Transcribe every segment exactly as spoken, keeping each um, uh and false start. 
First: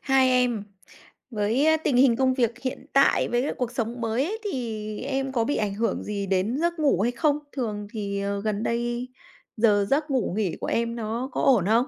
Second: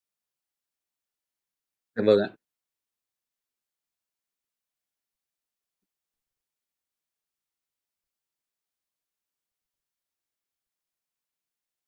Hi em. Với tình Dạ hình vâng ạ. công việc hiện tại với cuộc sống mới ấy thì em có bị ảnh hưởng gì đến giấc ngủ hay không? Thường thì, ờ, gần đây giờ giấc ngủ nghỉ của em nó có ổn không?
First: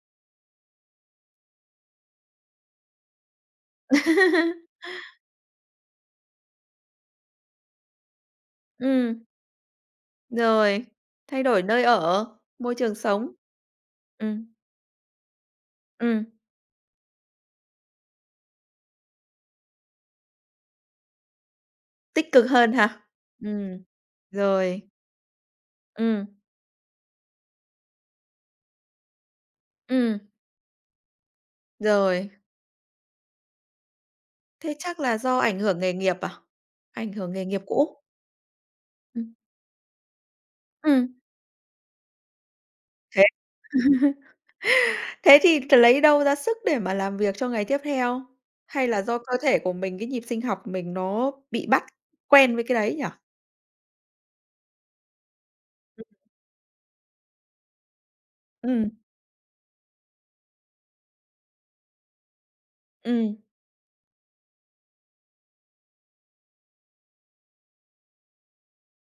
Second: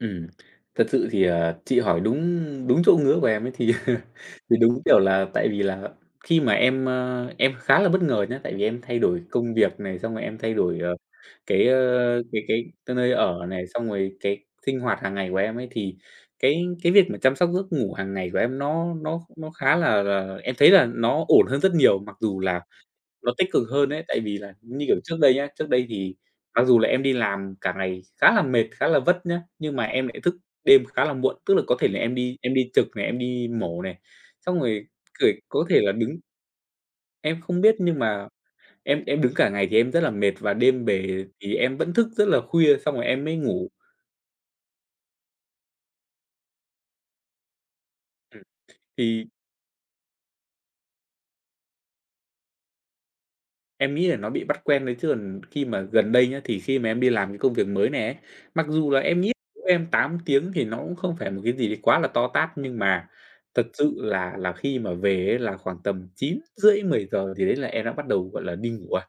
Ừm, thật sự thì, à, chị hỏi đúng đúng chỗ ngứa của em ấy, thì thì đúng, kiểu, là tại vì là khi mà em, ơ, em khá là bất ngờ nhé, tại vì em thay đổi Ừm. công việc này, xong rồi em thay đổi, Rồi, ờ, thay đổi cái, nơi ơ, ở, cái cái môi trường cái nơi sống. ở này, xong rồi cái Ừm. sinh hoạt hàng ngày của em ấy thì Ừm. cái cái việc mà chăm sóc giấc ngủ hàng ngày của em nó nó nó khá là là em thấy là nó ổn hơn rất nhiều, mặc Tích dù cực là hơn hả? nó tích cực Ừm, hơn ấy. Tại vì là, như rồi. kiểu, trước đây nhá, trước đây thì Ừm. mặc dù là em đi làm cả ngày khá là mệt, khá là vất nhé, nhưng mà em lại Ừm. thức đêm khá là muộn, tức là có thể là em Rồi. đi em đi trực này, em đi mổ này, xong Thế rồi chắc là cười do ảnh có hưởng thể là nghề nghiệp đứng. à? Ảnh hưởng Em nghề không nghiệp biết nhưng cũ. mà em em đứng Ừm. cả ngày thì em rất là mệt và đêm Ừm. bề thì em vẫn thức rất là khuya, xong rồi Thế em mới ngủ. thế thì lấy đâu ra sức để mà làm việc cho ngày tiếp theo? Ừ, Hay là do thì cơ thể của mình, cái nhịp sinh học của mình nó bị bắt quen với cái đấy nhỉ? Em nghĩ là nó bị bắt quen thôi chứ còn khi mà [unintelligible] gần đây nhá, thì khi mà em đi làm cái công việc mới này ấy, mặc dù Ừm. là em nghĩ em tám tiếng thì nó cũng không phải một cái gì đấy quá là to tát nhưng mà Ừm. thật sự là là khi mà về ấy là khoảng tầm chín rưỡi mười giờ gì đấy là em đã bắt đầu, gọi là, đi ngủ rồi.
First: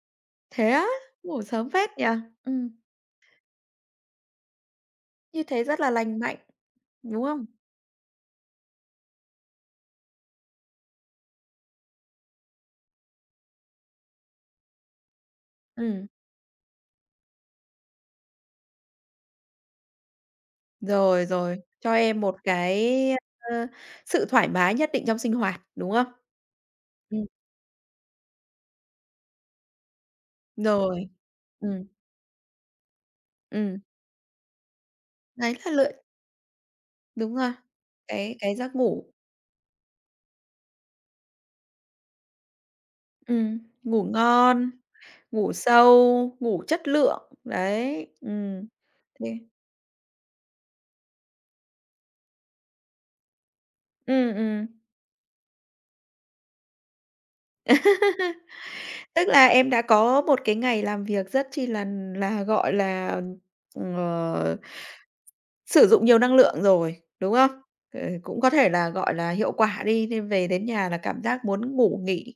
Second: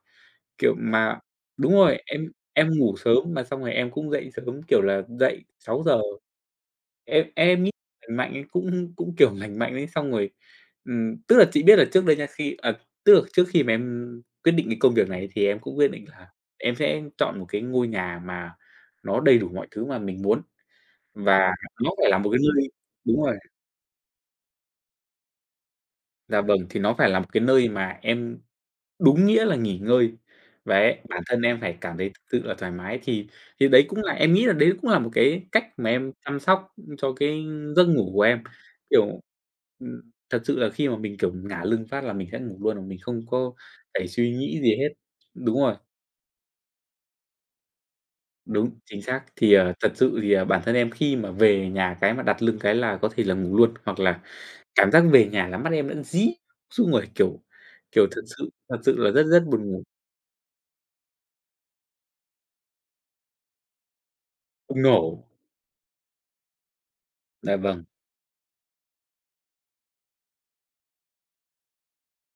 Thế Kiểu, á, mà ngủ sớm đúng phết rồi, nhỉ? em em Ừm. ngủ sớm mà xong rồi em cũng dậy sớm, kiểu, là dậy Như thế rất sáu là giờ. lành mạnh, đúng Em không? em nghĩ lành mạnh ấy cũng cũng, kiểu, lành mạnh ấy, xong rồi, ừm, tức là chị biết là trước đây nha khi ờ, tức là trước khi mà em quyết định cái công việc này thì em cũng quyết định Ừm. là em sẽ chọn một cái ngôi nhà mà nó đầy đủ mọi thứ mà mình muốn. Rồi, Và rồi, nó cho phải là em một một cái nơi cái, đúng rồi. ơ, sự thoải mái nhất định trong sinh hoạt, đúng không? Dạ vâng, thì nó phải là Ừm. một cái nơi mà em đúng nghĩa là nghỉ ngơi. Và em Rồi, bản thân em phải ừm. cảm thấy thực sự là thoải mái thì thì Ừm. đấy cũng là em nghĩ là đấy cũng là một cái Đấy cách là mà lựa em chăm sóc, ưm, cho cái Đúng rồi, giấc ngủ của cái em, cái giấc ngủ. kiểu, ừm, thật sự là khi mà mình, kiểu, ngả lưng phát là mình sẽ ngủ luôn, mà mình không có Ừm, ngủ phải suy nghĩ ngon, gì hết. ngủ Đúng rồi. sâu, ngủ chất lượng, đấy. Ừm. Đúng, chính xác. Kê. Thì, à, thật sự thì, à, bản thân em khi mà về nhà cái mà đặt lưng cái là có thể là ngủ luôn, hoặc là Ừm, ừm. cảm giác về nhà là mắt em đã díp xung rồi, kiểu, kiểu, thật sự, thật sự là rất, Tức rất là em buồn đã ngủ. có một cái ngày làm việc rất chi là là, gọi là, ờ, [unintelligible] sử dụng nhiều năng lượng rồi, đúng không? Dạ vâng. [unintelligible] Cũng có thể là, gọi là, hiệu quả đi nên về đến nhà là cảm giác muốn ngủ nghỉ.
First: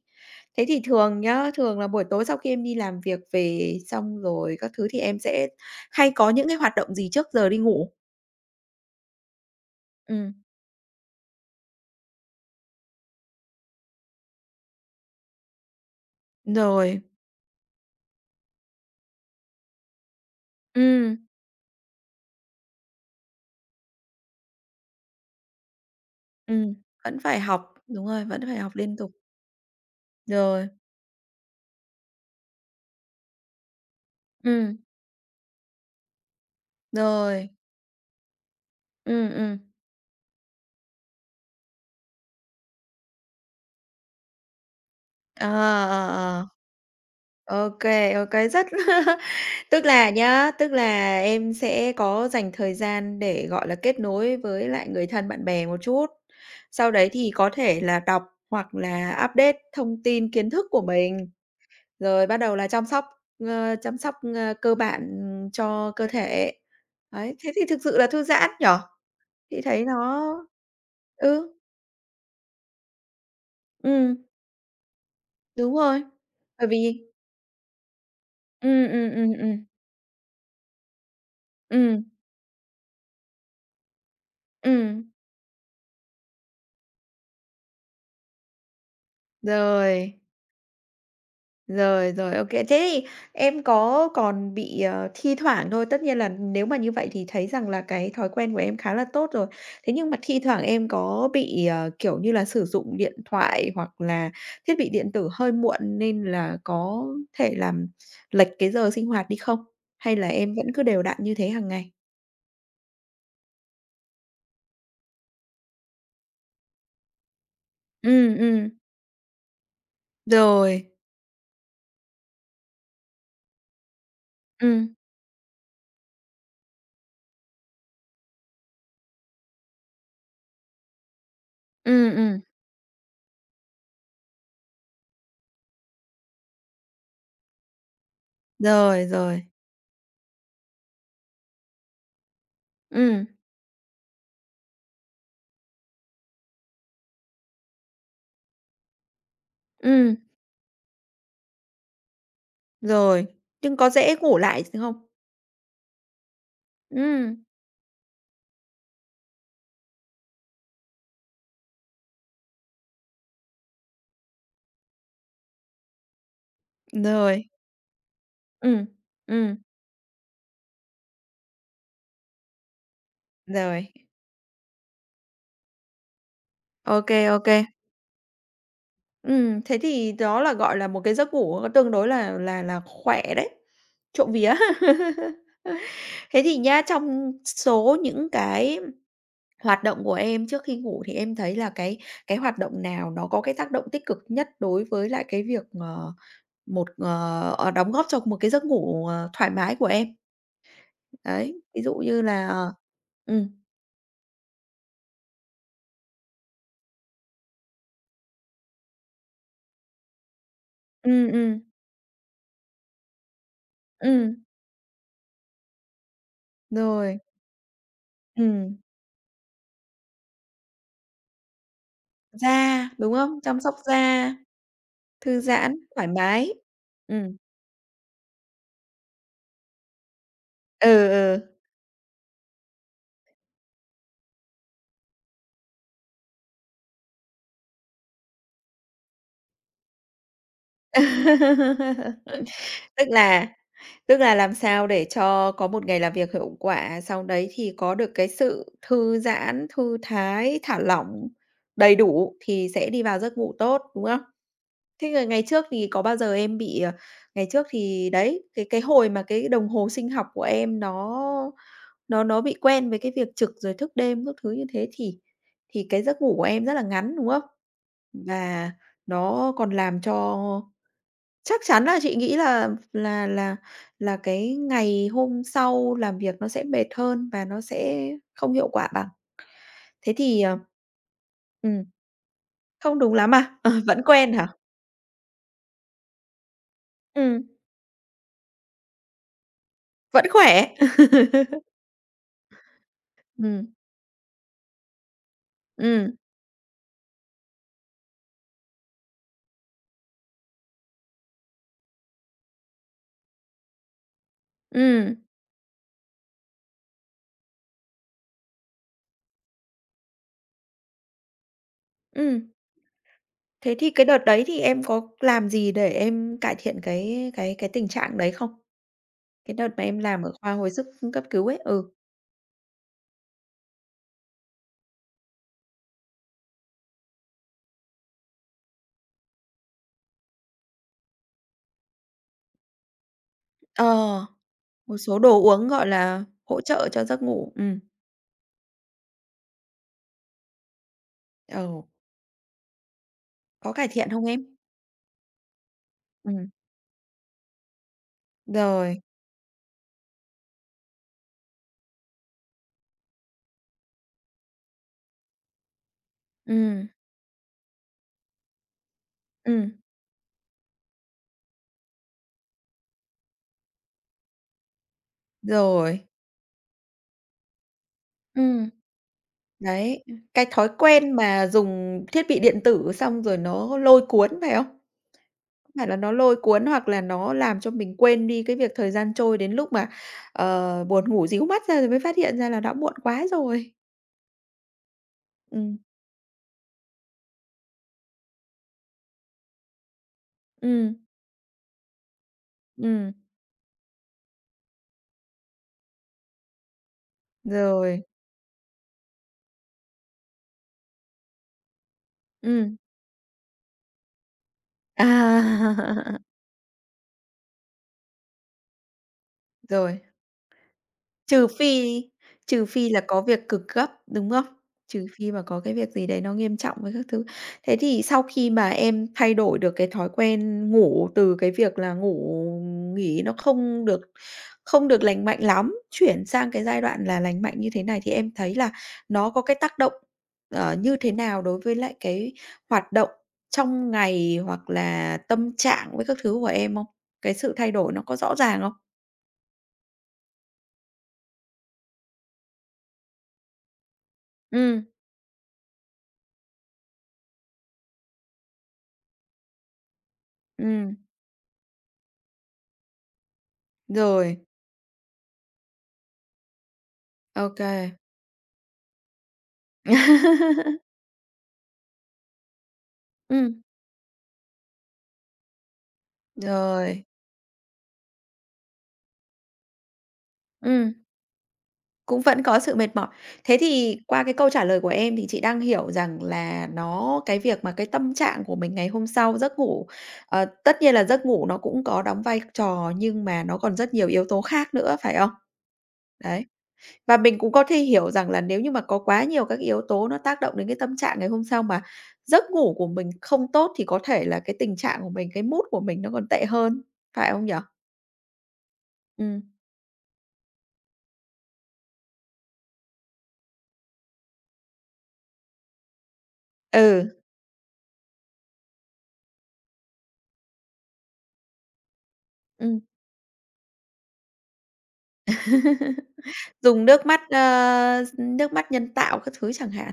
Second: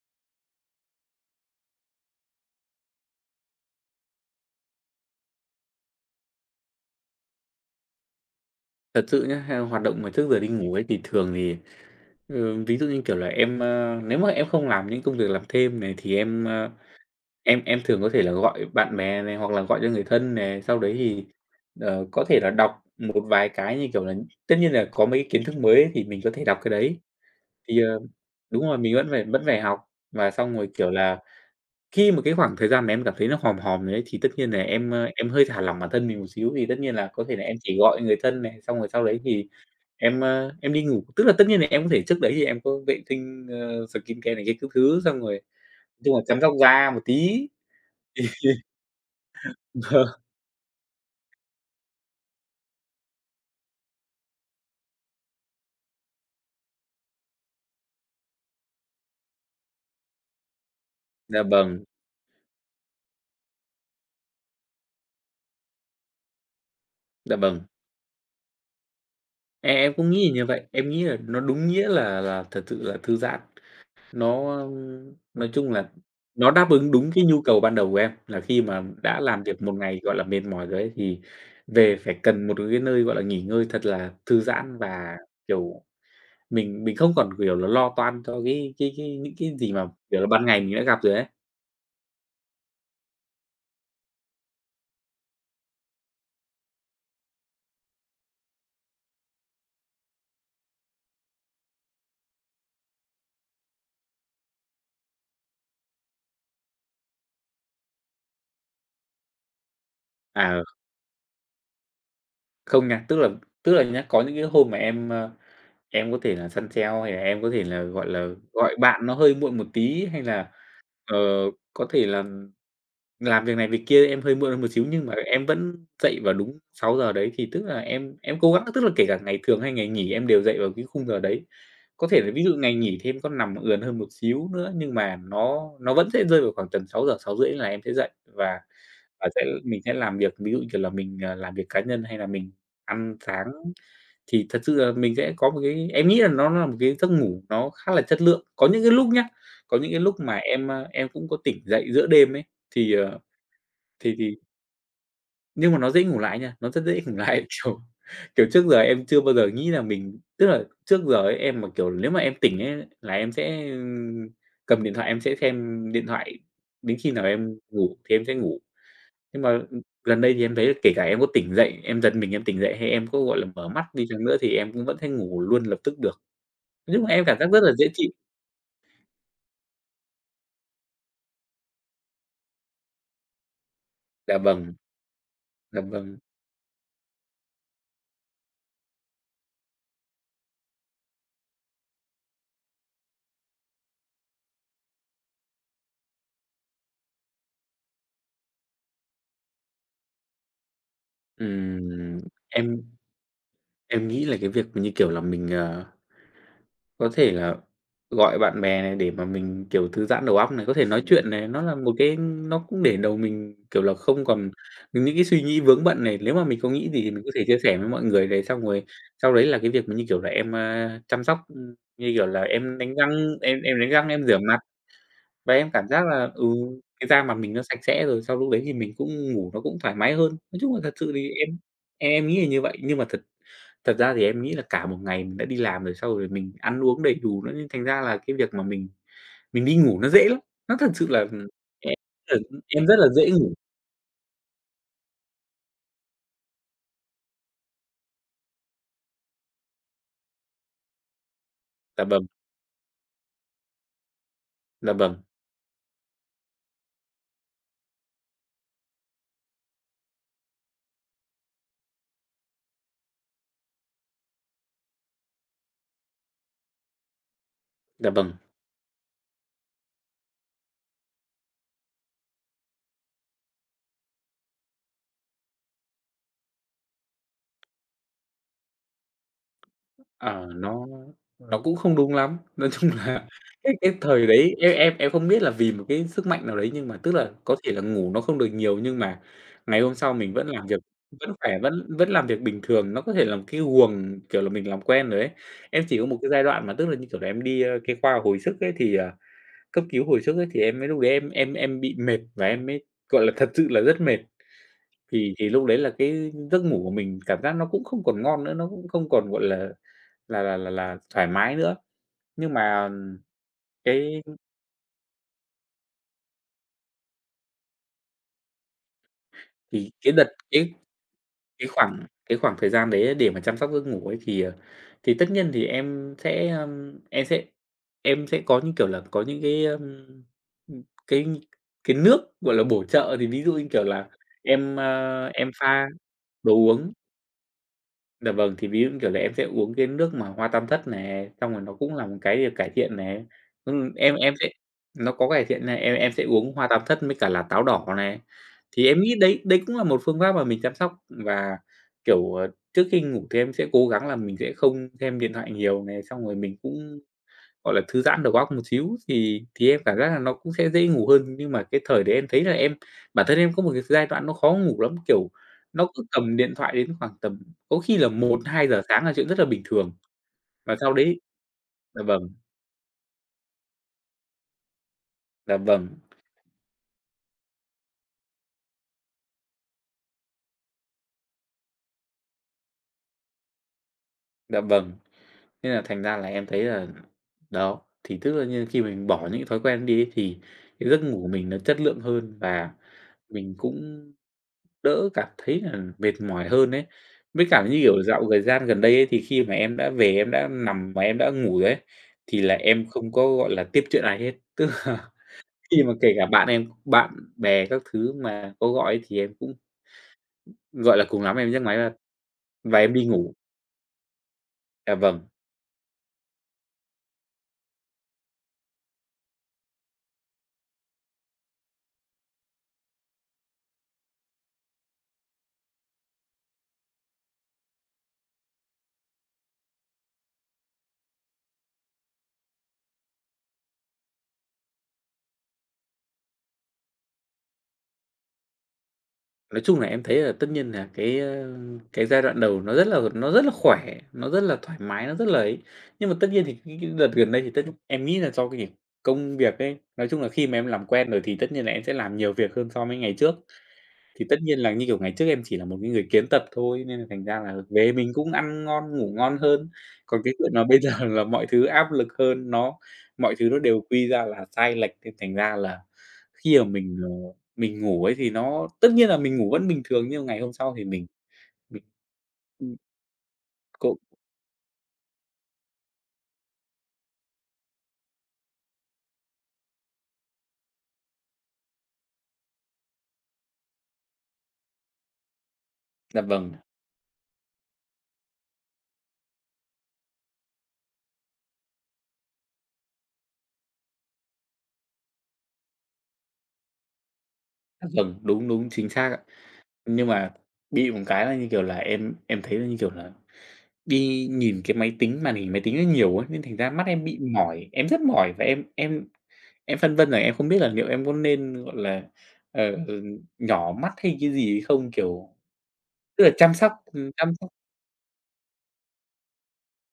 Thế thì thường nhá, thường là buổi tối sau khi em đi làm việc về xong rồi các thứ thì em sẽ hay có những cái hoạt động gì trước giờ đi ngủ? Thật sự nhá, theo hoạt động mà trước Ừm. giờ đi ngủ ấy, thì thường thì thường ví dụ như, kiểu là, em, ơ nếu mà em không làm những công việc làm thêm này thì em, ơ, Rồi. em em thường có thể là gọi bạn bè này hoặc là gọi cho người thân này, sau đấy Ừm. thì, ờ, có thể là đọc một vài cái như, kiểu là tất nhiên là có mấy cái kiến thức mới thì mình có thể đọc cái Ừm, đấy. vẫn phải học, Thì, ờ đúng rồi, vẫn phải đúng học rồi, mình liên vẫn tục. phải vẫn phải học và xong rồi, Rồi. kiểu là, khi mà cái khoảng thời gian mà em cảm thấy nó hòm hòm rồi ấy, thì tất nhiên là Ừm. em, ơ, em hơi thả lỏng bản thân mình một xíu thì tất nhiên là có thể là Rồi. em chỉ gọi người thân này, xong rồi sau đấy Ừm, thì ừm. em, ơ, em đi ngủ. Tức là tất nhiên là em có thể trước đấy thì em có vệ tinh, ờ, xờ kin ce này kia các thứ xong rồi Ờ, nói ờ, chung là chăm ờ. sóc da một tí. Ô kê, ô kê, rất tức là Vâng. nhá, tức là em sẽ có dành thời gian để, gọi là, kết nối với lại người thân bạn bè một chút. Sau đấy thì có thể là đọc hoặc là update thông tin kiến thức của mình, Dạ vâng. rồi bắt đầu là chăm sóc, ơ, chăm sóc, ơ, cơ bản, ừm, cho cơ thể. Dạ Đấy, thế thì vâng. thực sự là thư giãn, nhỉ? Chị Em thấy em cũng nghĩ nó là như vậy, em nghĩ là nó ừ. đúng nghĩa là là thật sự là thư giãn. Ừm. Nó nói chung Đúng là rồi, nó bởi đáp ứng vì đúng cái nhu cầu ban đầu của em, là khi mà Ừm, ừm, đã ừm, làm việc ừm. một ngày, gọi là, mệt mỏi rồi ấy, thì về Ừm. phải cần một cái nơi, gọi là, nghỉ ngơi thật là thư giãn Ừm. và, kiểu, mình mình không còn, kiểu là, lo toan cho cái cái cái những cái gì mà, Rồi. kiểu là, ban ngày mình đã gặp rồi ấy. Rồi, rồi, ô kê. Thế thì em có còn bị, ờ, thi thoảng thôi, tất nhiên là nếu mà như vậy thì thấy rằng là cái thói quen của em khá là tốt rồi. Thế nhưng mà thi thoảng em có bị, ờ, kiểu như là, sử dụng điện thoại hoặc là thiết bị điện tử hơi muộn nên là có thể làm lệch cái giờ sinh hoạt đi không? Hay là em Ờ. vẫn cứ đều đặn như thế hàng ngày? Không nha, tức là tức là nhá, có những cái hôm mà em, ơ, em có thể là săn sale hay là em có thể là, gọi là, Ừm, gọi ừm. bạn nó hơi muộn một tí hay là, Rồi. ờ, có thể là làm việc này việc kia em hơi muộn hơn một xíu, Ừm. nhưng mà em vẫn dậy vào đúng sáu giờ đấy, thì tức là em em cố gắng tức là kể cả ngày thường hay ngày nghỉ em đều dậy vào cái khung giờ đấy. Có Ừm, thể là ừm. ví dụ ngày nghỉ thì em có nằm ườn hơn một xíu nữa nhưng mà nó nó vẫn sẽ rơi vào khoảng tầm sáu giờ, sáu rưỡi là em sẽ dậy và Rồi, và sẽ rồi. mình sẽ làm việc. Ví dụ như, kiểu là, mình, à, làm việc cá nhân hay là mình ăn Ừm. sáng. Thì thật sự là mình sẽ có một cái em nghĩ là nó nó một cái giấc ngủ nó khá là chất lượng. Có những cái lúc nhá, có những cái lúc Ừm. mà em, a, em cũng có tỉnh dậy giữa đêm ấy, thì, ờ, Rồi, nhưng có thì dễ thì ngủ lại không? Nhưng mà nó dễ ngủ lại nha, nó rất dễ ngủ lại. Ừm. Kiểu, kiểu, trước giờ em chưa bao giờ nghĩ là mình tức là trước giờ ấy em mà, kiểu, nếu mà em tỉnh ấy là em sẽ, ừ, cầm điện thoại em sẽ xem, ưm, điện thoại đến khi nào Rồi. em ngủ thì em sẽ ngủ. Ừm, Nhưng mà, ừm. ừm, gần đây thì em thấy kể cả em có tỉnh dậy, em giật mình em tỉnh dậy hay em có, gọi là, mở mắt Rồi. đi chăng nữa thì em cũng vẫn thấy ngủ luôn lập tức được. Nói chung OK, là em cảm giác rất OK. là dễ chịu. Ừm, thế thì đó là, gọi là, một cái giấc ngủ tương đối là là là khỏe đấy, trộm Dạ vía. vâng. Dạ vâng. Thế thì nhá, trong s số những cái hoạt động của em trước khi ngủ thì em thấy là cái cái hoạt động nào nó có cái tác động tích cực nhất đối với lại cái việc, ờ, một ờ, ờ, đóng góp cho một cái giấc ngủ, ờ, thoải mái của em? Đấy, ví dụ Ừm, như là, ờ em ừm. em nghĩ là cái việc, như kiểu là, mình, ờ, có thể là gọi bạn bè này để mà mình, kiểu, thư giãn đầu óc này, có thể nói Ừm, chuyện này, nó ừm. là một cái nó cũng để đầu mình, kiểu là, không Ừm. còn những cái suy nghĩ vướng bận này. Nếu mà mình có nghĩ gì thì Rồi. mình có thể chia sẻ với mọi người này, xong Ừm. rồi sau đấy là cái việc mà, như kiểu là, em, a, chăm sóc như kiểu là, em Da, đánh đúng răng, không? Chăm em sóc em đánh răng, em da. rửa mặt. Thư Và em giãn, cảm giác thoải là, ừ, mái. cái da mặt Ừm. mình nó sạch sẽ rồi, sau lúc đấy thì mình cũng ngủ nó cũng thoải mái hơn. Nói chung là Ừ, thật sự thì ừ. em em em nghĩ là như vậy, nhưng mà thật thật ra thì em nghĩ là cả một ngày mình đã đi làm rồi, sau rồi mình ăn uống đầy đủ nữa, thành ra là cái việc mà mình mình đi ngủ nó dễ lắm. Nó thật sự là, ừm, em tần, ư, em rất Tức là dễ là ngủ. tức là làm sao để cho có một ngày làm việc hiệu quả, sau đấy thì có được cái sự thư giãn, thư thái, thả lỏng, đầy Dạ vâng. đủ thì sẽ đi vào giấc ngủ tốt, đúng không? Dạ Thế vâng. là ngày trước thì có bao giờ em bị, ờ ngày trước thì, đấy, cái cái hồi mà cái đồng hồ sinh học của em nó nó nó bị quen với cái việc trực, rồi thức đêm các thứ như thế, thì thì cái giấc ngủ của em rất là ngắn, đúng không? Dạ vâng. Và nó còn làm cho chắc chắn là chị nghĩ là là là là cái ngày hôm sau làm việc nó sẽ mệt hơn và nó sẽ không hiệu quả bằng. Thế thì, Ờ, ờ nó nó cũng ừm. không đúng lắm. Nói chung Không đúng là, lắm à? Ờ, cái cái, vẫn thời quen hả? đấy em em em không biết là vì một cái sức mạnh nào đấy nhưng mà tức là Ừm. có thể là ngủ nó không được nhiều, nhưng mà ngày hôm sau Vẫn mình vẫn làm khỏe. việc, vẫn khỏe, vẫn vẫn làm việc bình thường. Nó có thể là một cái Ừm. guồng, kiểu là, mình làm quen rồi ấy. Em chỉ có Ừm. một cái giai đoạn mà tức là, như kiểu là, em đi, ơ, cái, khoa hồi sức ấy thì, ờ cấp cứu hồi sức ấy, thì em mới lúc đấy em em em bị mệt, và em mới, gọi là, thật sự là rất mệt. Ừm. Thì thì lúc đấy là cái giấc ngủ của mình, cảm giác nó cũng không còn ngon nữa, nó cũng không còn, gọi là là là là là thoải mái nữa. Ừm. Nhưng mà, Thế thì cái đợt cái, ư đấy thì em có làm gì để em cải thiện cái cái cái tình trạng đấy không? Cái đợt mà Thì em cái làm đợt ở khoa hồi cái sức cấp cứu ấy, cái ừ. khoảng cái khoảng thời gian đấy để mà chăm sóc giấc ngủ ấy thì, ờ, thì tất nhiên thì em sẽ, ơm, em sẽ em sẽ có, như kiểu là, có những cái, ơm, ưm, cái cái nước, gọi là, bổ trợ. Thì ví dụ, như kiểu là, Ờ, em, một số ờ, đồ em uống, pha gọi là, đồ hỗ trợ uống. cho giấc ngủ, ừm. Dạ vâng, thì ví dụ, như kiểu là, em sẽ uống cái nước mà hoa tam thất này, xong rồi nó Ừ. cũng là một cái để cải thiện nè. Có cải Ừm, thiện em hông em sẽ em? nó có cải thiện nè, em em sẽ Ừm. uống hoa tam thất với cả là táo đỏ này. Thì em Rồi. nghĩ đấy đấy cũng là một phương pháp mà mình chăm sóc và, kiểu, ờ, trước khi ngủ thì em sẽ cố gắng là mình sẽ không xem điện thoại nhiều này, xong rồi mình Ừm. cũng, gọi là, thư giãn đầu óc một xíu thì thì Ừm. em cảm giác là nó cũng sẽ dễ ngủ hơn. Nhưng mà cái thời đấy em thấy là em, bản thân em có một cái giai đoạn nó khó ngủ lắm, kiểu, nó cứ Rồi. cầm điện thoại đến khoảng tầm, có khi là một hai Ừm. giờ sáng là chuyện rất là bình thường. Đấy, ừm, cái thói Và sau quen đấy mà dạ dùng thiết vâng. bị điện tử xong rồi nó lôi cuốn, phải không? Dạ Phải vâng. là nó lôi cuốn, hoặc là nó làm cho mình quên đi cái việc thời gian trôi đến lúc mà, ờ, buồn ngủ ríu mắt ra rồi mới phát hiện ra là đã muộn quá rồi. Dạ vâng. Thế Ừm. là thành ra là em thấy là đó, thì tức là như khi mình bỏ những cái thói quen ấy đi ấy thì cái Ừm. giấc ngủ của mình nó chất lượng hơn và Ừm. mình cũng đỡ cảm thấy là mệt mỏi hơn ấy. Với cả, như kiểu, Rồi. dạo gời gian gần đây ấy thì khi mà em đã về em đã nằm mà em đã ngủ rồi ấy, thì là Ừm. em không có, gọi là, tiếp chuyện ai hết. Tức là khi mà kể À! cả bạn em, bạn bè các thứ mà có gọi thì em cũng Rồi. gọi là, cùng lắm Trừ em nhấc máy là phi trừ và phi em là đi có ngủ. việc cực gấp, đúng không? Dạ Trừ vâng. phi mà có cái việc gì đấy nó nghiêm trọng với các thứ. Thế thì sau khi mà em thay đổi được cái thói quen ngủ từ cái việc là ngủ nghỉ nó không được không được lành mạnh lắm, chuyển sang cái giai đoạn là lành mạnh như thế này thì em thấy là nó có cái tác động, ờ, như thế nào đối với lại cái hoạt động trong ngày, hoặc là tâm trạng với các thứ của em không? Cái sự thay đổi nó có rõ ràng không? Nói chung là em thấy là tất nhiên là, cái, ơ, cái giai đoạn đầu nó rất là, nó rất là khỏe, nó rất là thoải Ừm. mái, nó rất là ấy. Nhưng mà tất nhiên thì những cái đợt gần đây thì tất em nghĩ là do cái [unintelligible] công việc ấy, nói chung là khi mà em làm Ừm. quen rồi thì tất nhiên là em sẽ làm nhiều việc hơn so mới ngày trước. Thì tất Rồi. nhiên là, như kiểu, ngày trước em chỉ là một cái người kiến tập thôi nên là thành ra Ô là về kê. mình cũng ăn ngon, ngủ ngon hơn. Còn cái chuyện là bây giờ là mọi thứ áp lực hơn, nó mọi thứ nó Ừm. đều quy ra là sai lệch, nên thành ra là khi mà mình, Rồi. ờ, mình ngủ ấy thì nó tất nhiên là mình ngủ vẫn bình thường nhưng ngày hôm sau thì Ừm. mình mình Cũng vẫn có sự mệt mỏi. Thế thì [unintelligible] qua cái câu trả lời của em thì chị đang hiểu rằng là nó cái việc mà cái tâm trạng của mình ngày hôm sau, giấc ngủ ờ, tất nhiên là giấc ngủ nó cũng có đóng vai trò, nhưng mà nó còn rất nhiều yếu tố khác nữa, phải không? Dạ, Đấy. vầng. Và mình cũng có thể hiểu rằng là nếu như mà có quá nhiều các cái yếu tố nó tác động đến cái tâm trạng ngày hôm sau, mà giấc ngủ của mình không tốt thì có thể là cái tình trạng của mình, cái mood của mình nó còn tệ hơn, phải không nhỉ? À, vầng, đúng, đúng, chính xác ạ. Ừm. Nhưng mà bị một cái là, như kiểu là, em em thấy nó, như kiểu là, đi nhìn cái máy tính màn hình máy tính nó nhiều ấy, nên thành ra mắt em Ừ. bị mỏi. Em rất mỏi và em em em phân vân là em không biết là liệu em có nên, gọi là, ờ, Ừm. ừm, nhỏ mắt hay cái gì ấy không? Kiểu, tức là chăm sóc Dùng nước ừm, mắt, chăm sóc ơ, nước mắt nhân tạo các thứ chẳng hạn.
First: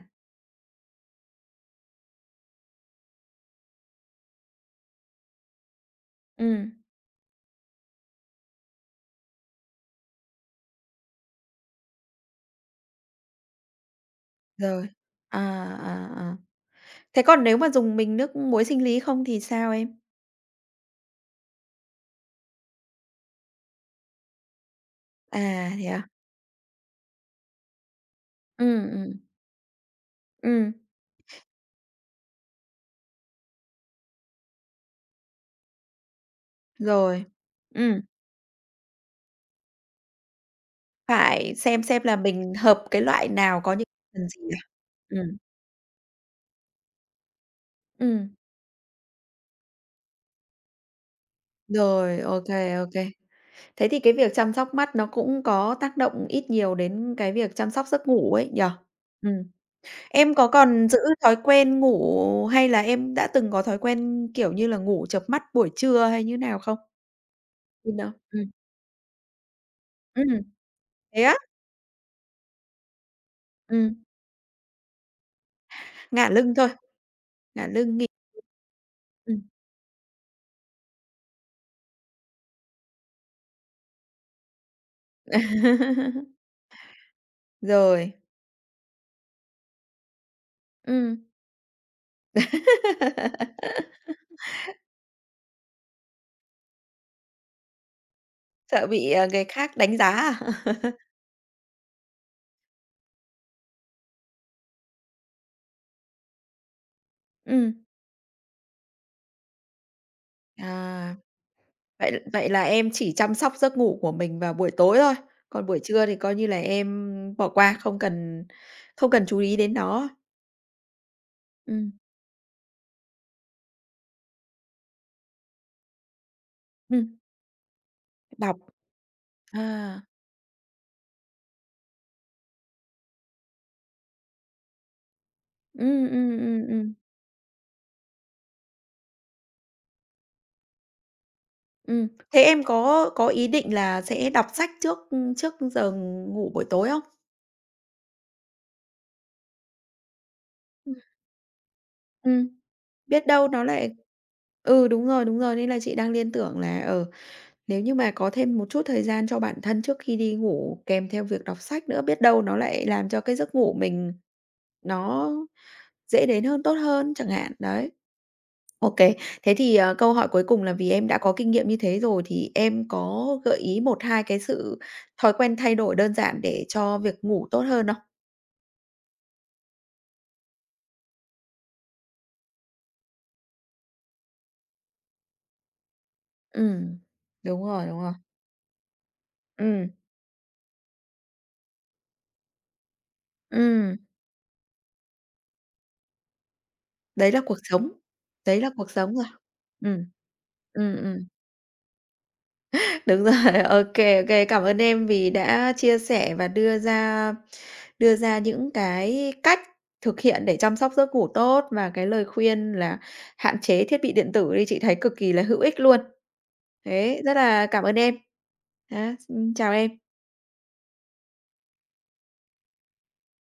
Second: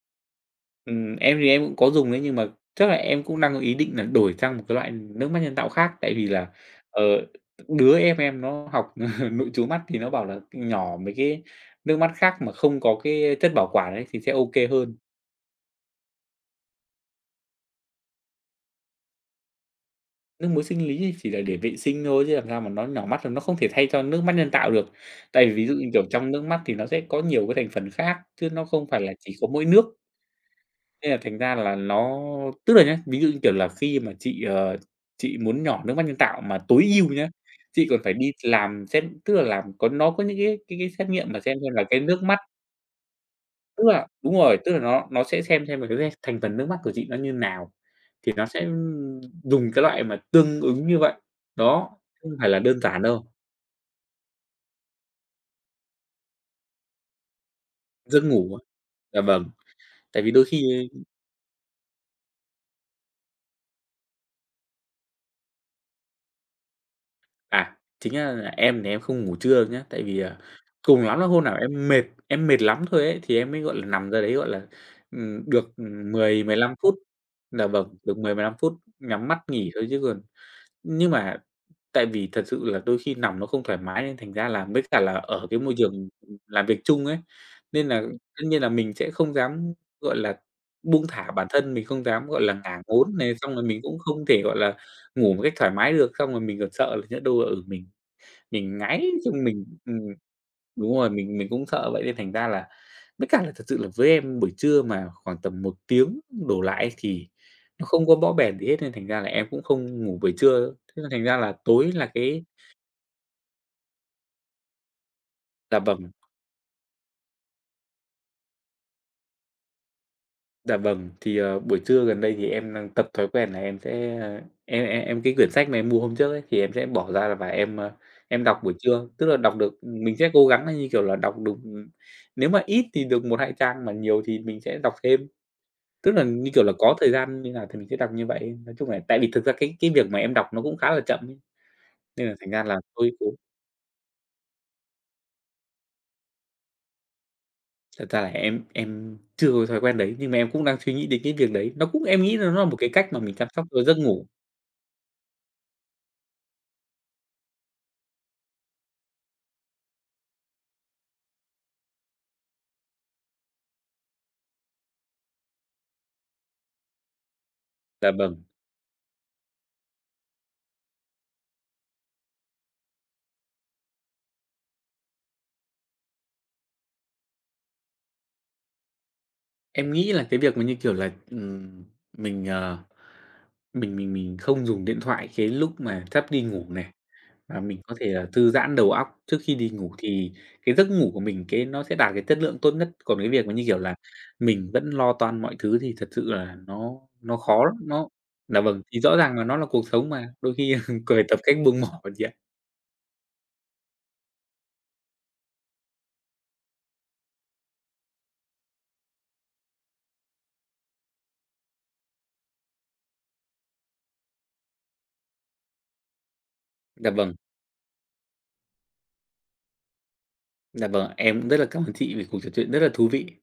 Ừm, em thì em cũng có dùng đấy nhưng mà chắc là em cũng đang có ý định là đổi sang một cái loại nước mắt nhân tạo khác. Tại vì là, Ừm. ờ, đứa em em nó học nội trú mắt thì nó bảo là nhỏ mấy cái nước mắt khác mà không có cái chất bảo quản ấy thì sẽ ô kê Rồi, hơn. à, à, à. Thế còn nếu mà dùng mình nước muối sinh lý không thì sao em? Nước muối sinh lý chỉ là để vệ sinh thôi chứ làm sao mà nó nhỏ mắt, nó không thể thay cho nước mắt nhân tạo được. Tại vì ví À, dụ thế như, à? kiểu, trong nước mắt thì nó sẽ có nhiều cái thành phần khác chứ nó không Ừm, phải là ừm. chỉ có mỗi nước. Ừm. Thế là thành ra là nó tức là nhá, ví dụ như, kiểu là, khi mà chị, ờ, chị muốn nhỏ nước mắt nhân tạo mà tối ưu Rồi, nhá, chị còn ừm. phải đi làm xét tức là làm có nó có những cái cái cái xét nghiệm mà Phải xem xem xem là cái xem là nước mắt mình hợp cái loại nào có tức những là phần đúng gì rồi, à? tức là nó nó Ừm. sẽ xem xem là cái [unintelligible] thành phần nước mắt của chị nó như nào. Thì Ừm. nó sẽ, ưm, dùng cái loại mà tương ứng như vậy. Đó, Rồi, [unintelligible] không ô phải là kê, đơn ô giản kê. đâu. Thế thì cái việc chăm sóc mắt nó cũng có tác động ít nhiều đến cái việc chăm sóc giấc Giấc ngủ ấy ngủ nhỉ? hả? Dạ Ừm, vâng, tại vì em đôi có khi, còn giữ ơ thói quen ngủ hay là em đã từng có thói quen, kiểu như là, ngủ chợp mắt buổi trưa hay như thế nào không? À, chính [unintelligible] ra ừm. là em thì em không ngủ trưa nhá, tại vì, ờ, Ừm, cùng lắm thế là á? hôm nào em mệt em mệt lắm thôi ấy, thì em mới, gọi là, Ừm. nằm ra đấy, gọi là, ừm, được, ừm, Ngả mười lưng mười thôi, lăm phút dạ ngả vâng, lưng nghi được mười mười lăm phút, nhắm mắt ừm. nghỉ thôi chứ còn nhưng mà tại vì thật sự là đôi khi nằm nó không thoải mái nên thành ra là với cả là ở cái môi trường làm việc chung ấy, nên là Rồi. tất nhiên là mình sẽ không dám, gọi là, buông Ừm. thả bản thân, mình không dám, gọi là, ngả ngốn này, xong rồi mình cũng không thể, gọi là, ngủ một cách thoải mái được. Xong rồi mình còn sợ nhỡ đâu là, ừ, mình mình Sợ ngáy bị, ờ, xong người mình khác đánh ừm, giá à? đúng rồi, mình mình cũng sợ vậy nên thành ra là với cả là thật sự là với em buổi trưa mà khoảng tầm một tiếng đổ lại thì Ừm. nó không có bõ bèn gì hết nên thành ra là em cũng không ngủ buổi trưa, thế À, thành ra là tối là vậy cái vậy là em chỉ chăm sóc giấc ngủ của mình vào buổi tối thôi, còn Dạ buổi trưa vâng. thì coi như là em bỏ qua, không cần không cần chú ý đến nó. Dạ vâng, thì, ờ, buổi Ừm. trưa gần đây thì em đang tập thói quen là em sẽ em em em cái quyển sách mà em mua hôm trước ấy, thì em sẽ bỏ Ừm. ra và em, ơ, em Đọc. đọc buổi trưa, tức là đọc được À. mình sẽ cố gắng nó, như kiểu là, đọc được, ừm nếu mà ít thì được một, hai trang, mà nhiều thì mình sẽ đọc thêm. Ừm, Tức là, ừm, như kiểu ừm, là, ừm. có thời gian như nào thì mình sẽ đọc như vậy ấy. Nói chung là tại vì thực ra cái cái việc mà em đọc nó cũng khá là chậm ấy, Ừm, nên là thế thành ra em là có thôi cố. có ý định là sẽ đọc sách trước, ưm, trước giờ ngủ buổi tối không? Thật ra là em em chưa có cái thói quen đấy, nhưng mà em cũng đang suy Ừm. nghĩ đến cái việc đấy. Nó cũng em nghĩ là Ừm, nó là một cái cách mà biết mình chăm đâu nó sóc cho lại giấc ngủ. ừ, đúng rồi, đúng rồi, nên là chị đang liên tưởng là, ờ, nếu như mà có thêm một chút thời gian cho bản thân trước khi đi ngủ, kèm theo việc đọc sách nữa, biết đâu nó lại làm cho cái giấc ngủ mình nó dễ đến hơn, tốt hơn chẳng hạn, đấy. Dạ vâng. Ô kê. Thế thì, ờ, câu hỏi cuối cùng là vì em đã có kinh nghiệm như thế rồi, thì em có gợi ý một, hai cái sự thói quen thay đổi đơn giản để cho việc ngủ tốt hơn không? Em nghĩ là cái việc mà, như kiểu là, ừm, mình, ờ, mình mình mình không dùng điện thoại cái lúc mà sắp đi ngủ này, Ừm, và đúng mình rồi, có đúng thể rồi. là thư giãn đầu óc trước khi đi Ừm. ngủ thì cái giấc ngủ của mình cái nó sẽ đạt cái chất lượng tốt nhất. Còn cái việc mà, như kiểu là, Ừm. mình vẫn lo toan mọi thứ thì thật sự là nó Đấy nó là cuộc khó lắm, sống nó đấy dạ là vâng, cuộc thì sống rõ rồi. ràng là nó là cuộc Ừm, sống mà, đôi khi ừm, ừm. cười, tập cách buông mỏ chị ạ. Đúng rồi, ô kê, ô kê, cảm ơn em vì đã chia sẻ và đưa ra đưa ra những cái cách thực hiện để chăm sóc giấc ngủ tốt, và cái lời khuyên là hạn chế thiết bị điện tử đi, chị thấy cực kỳ là hữu ích luôn. Dạ Thế, vâng. rất là cảm ơn em. Nhá, s chào em. Dạ vâng ạ, em cũng rất là cảm ơn chị vì cuộc trò chuyện rất là thú vị.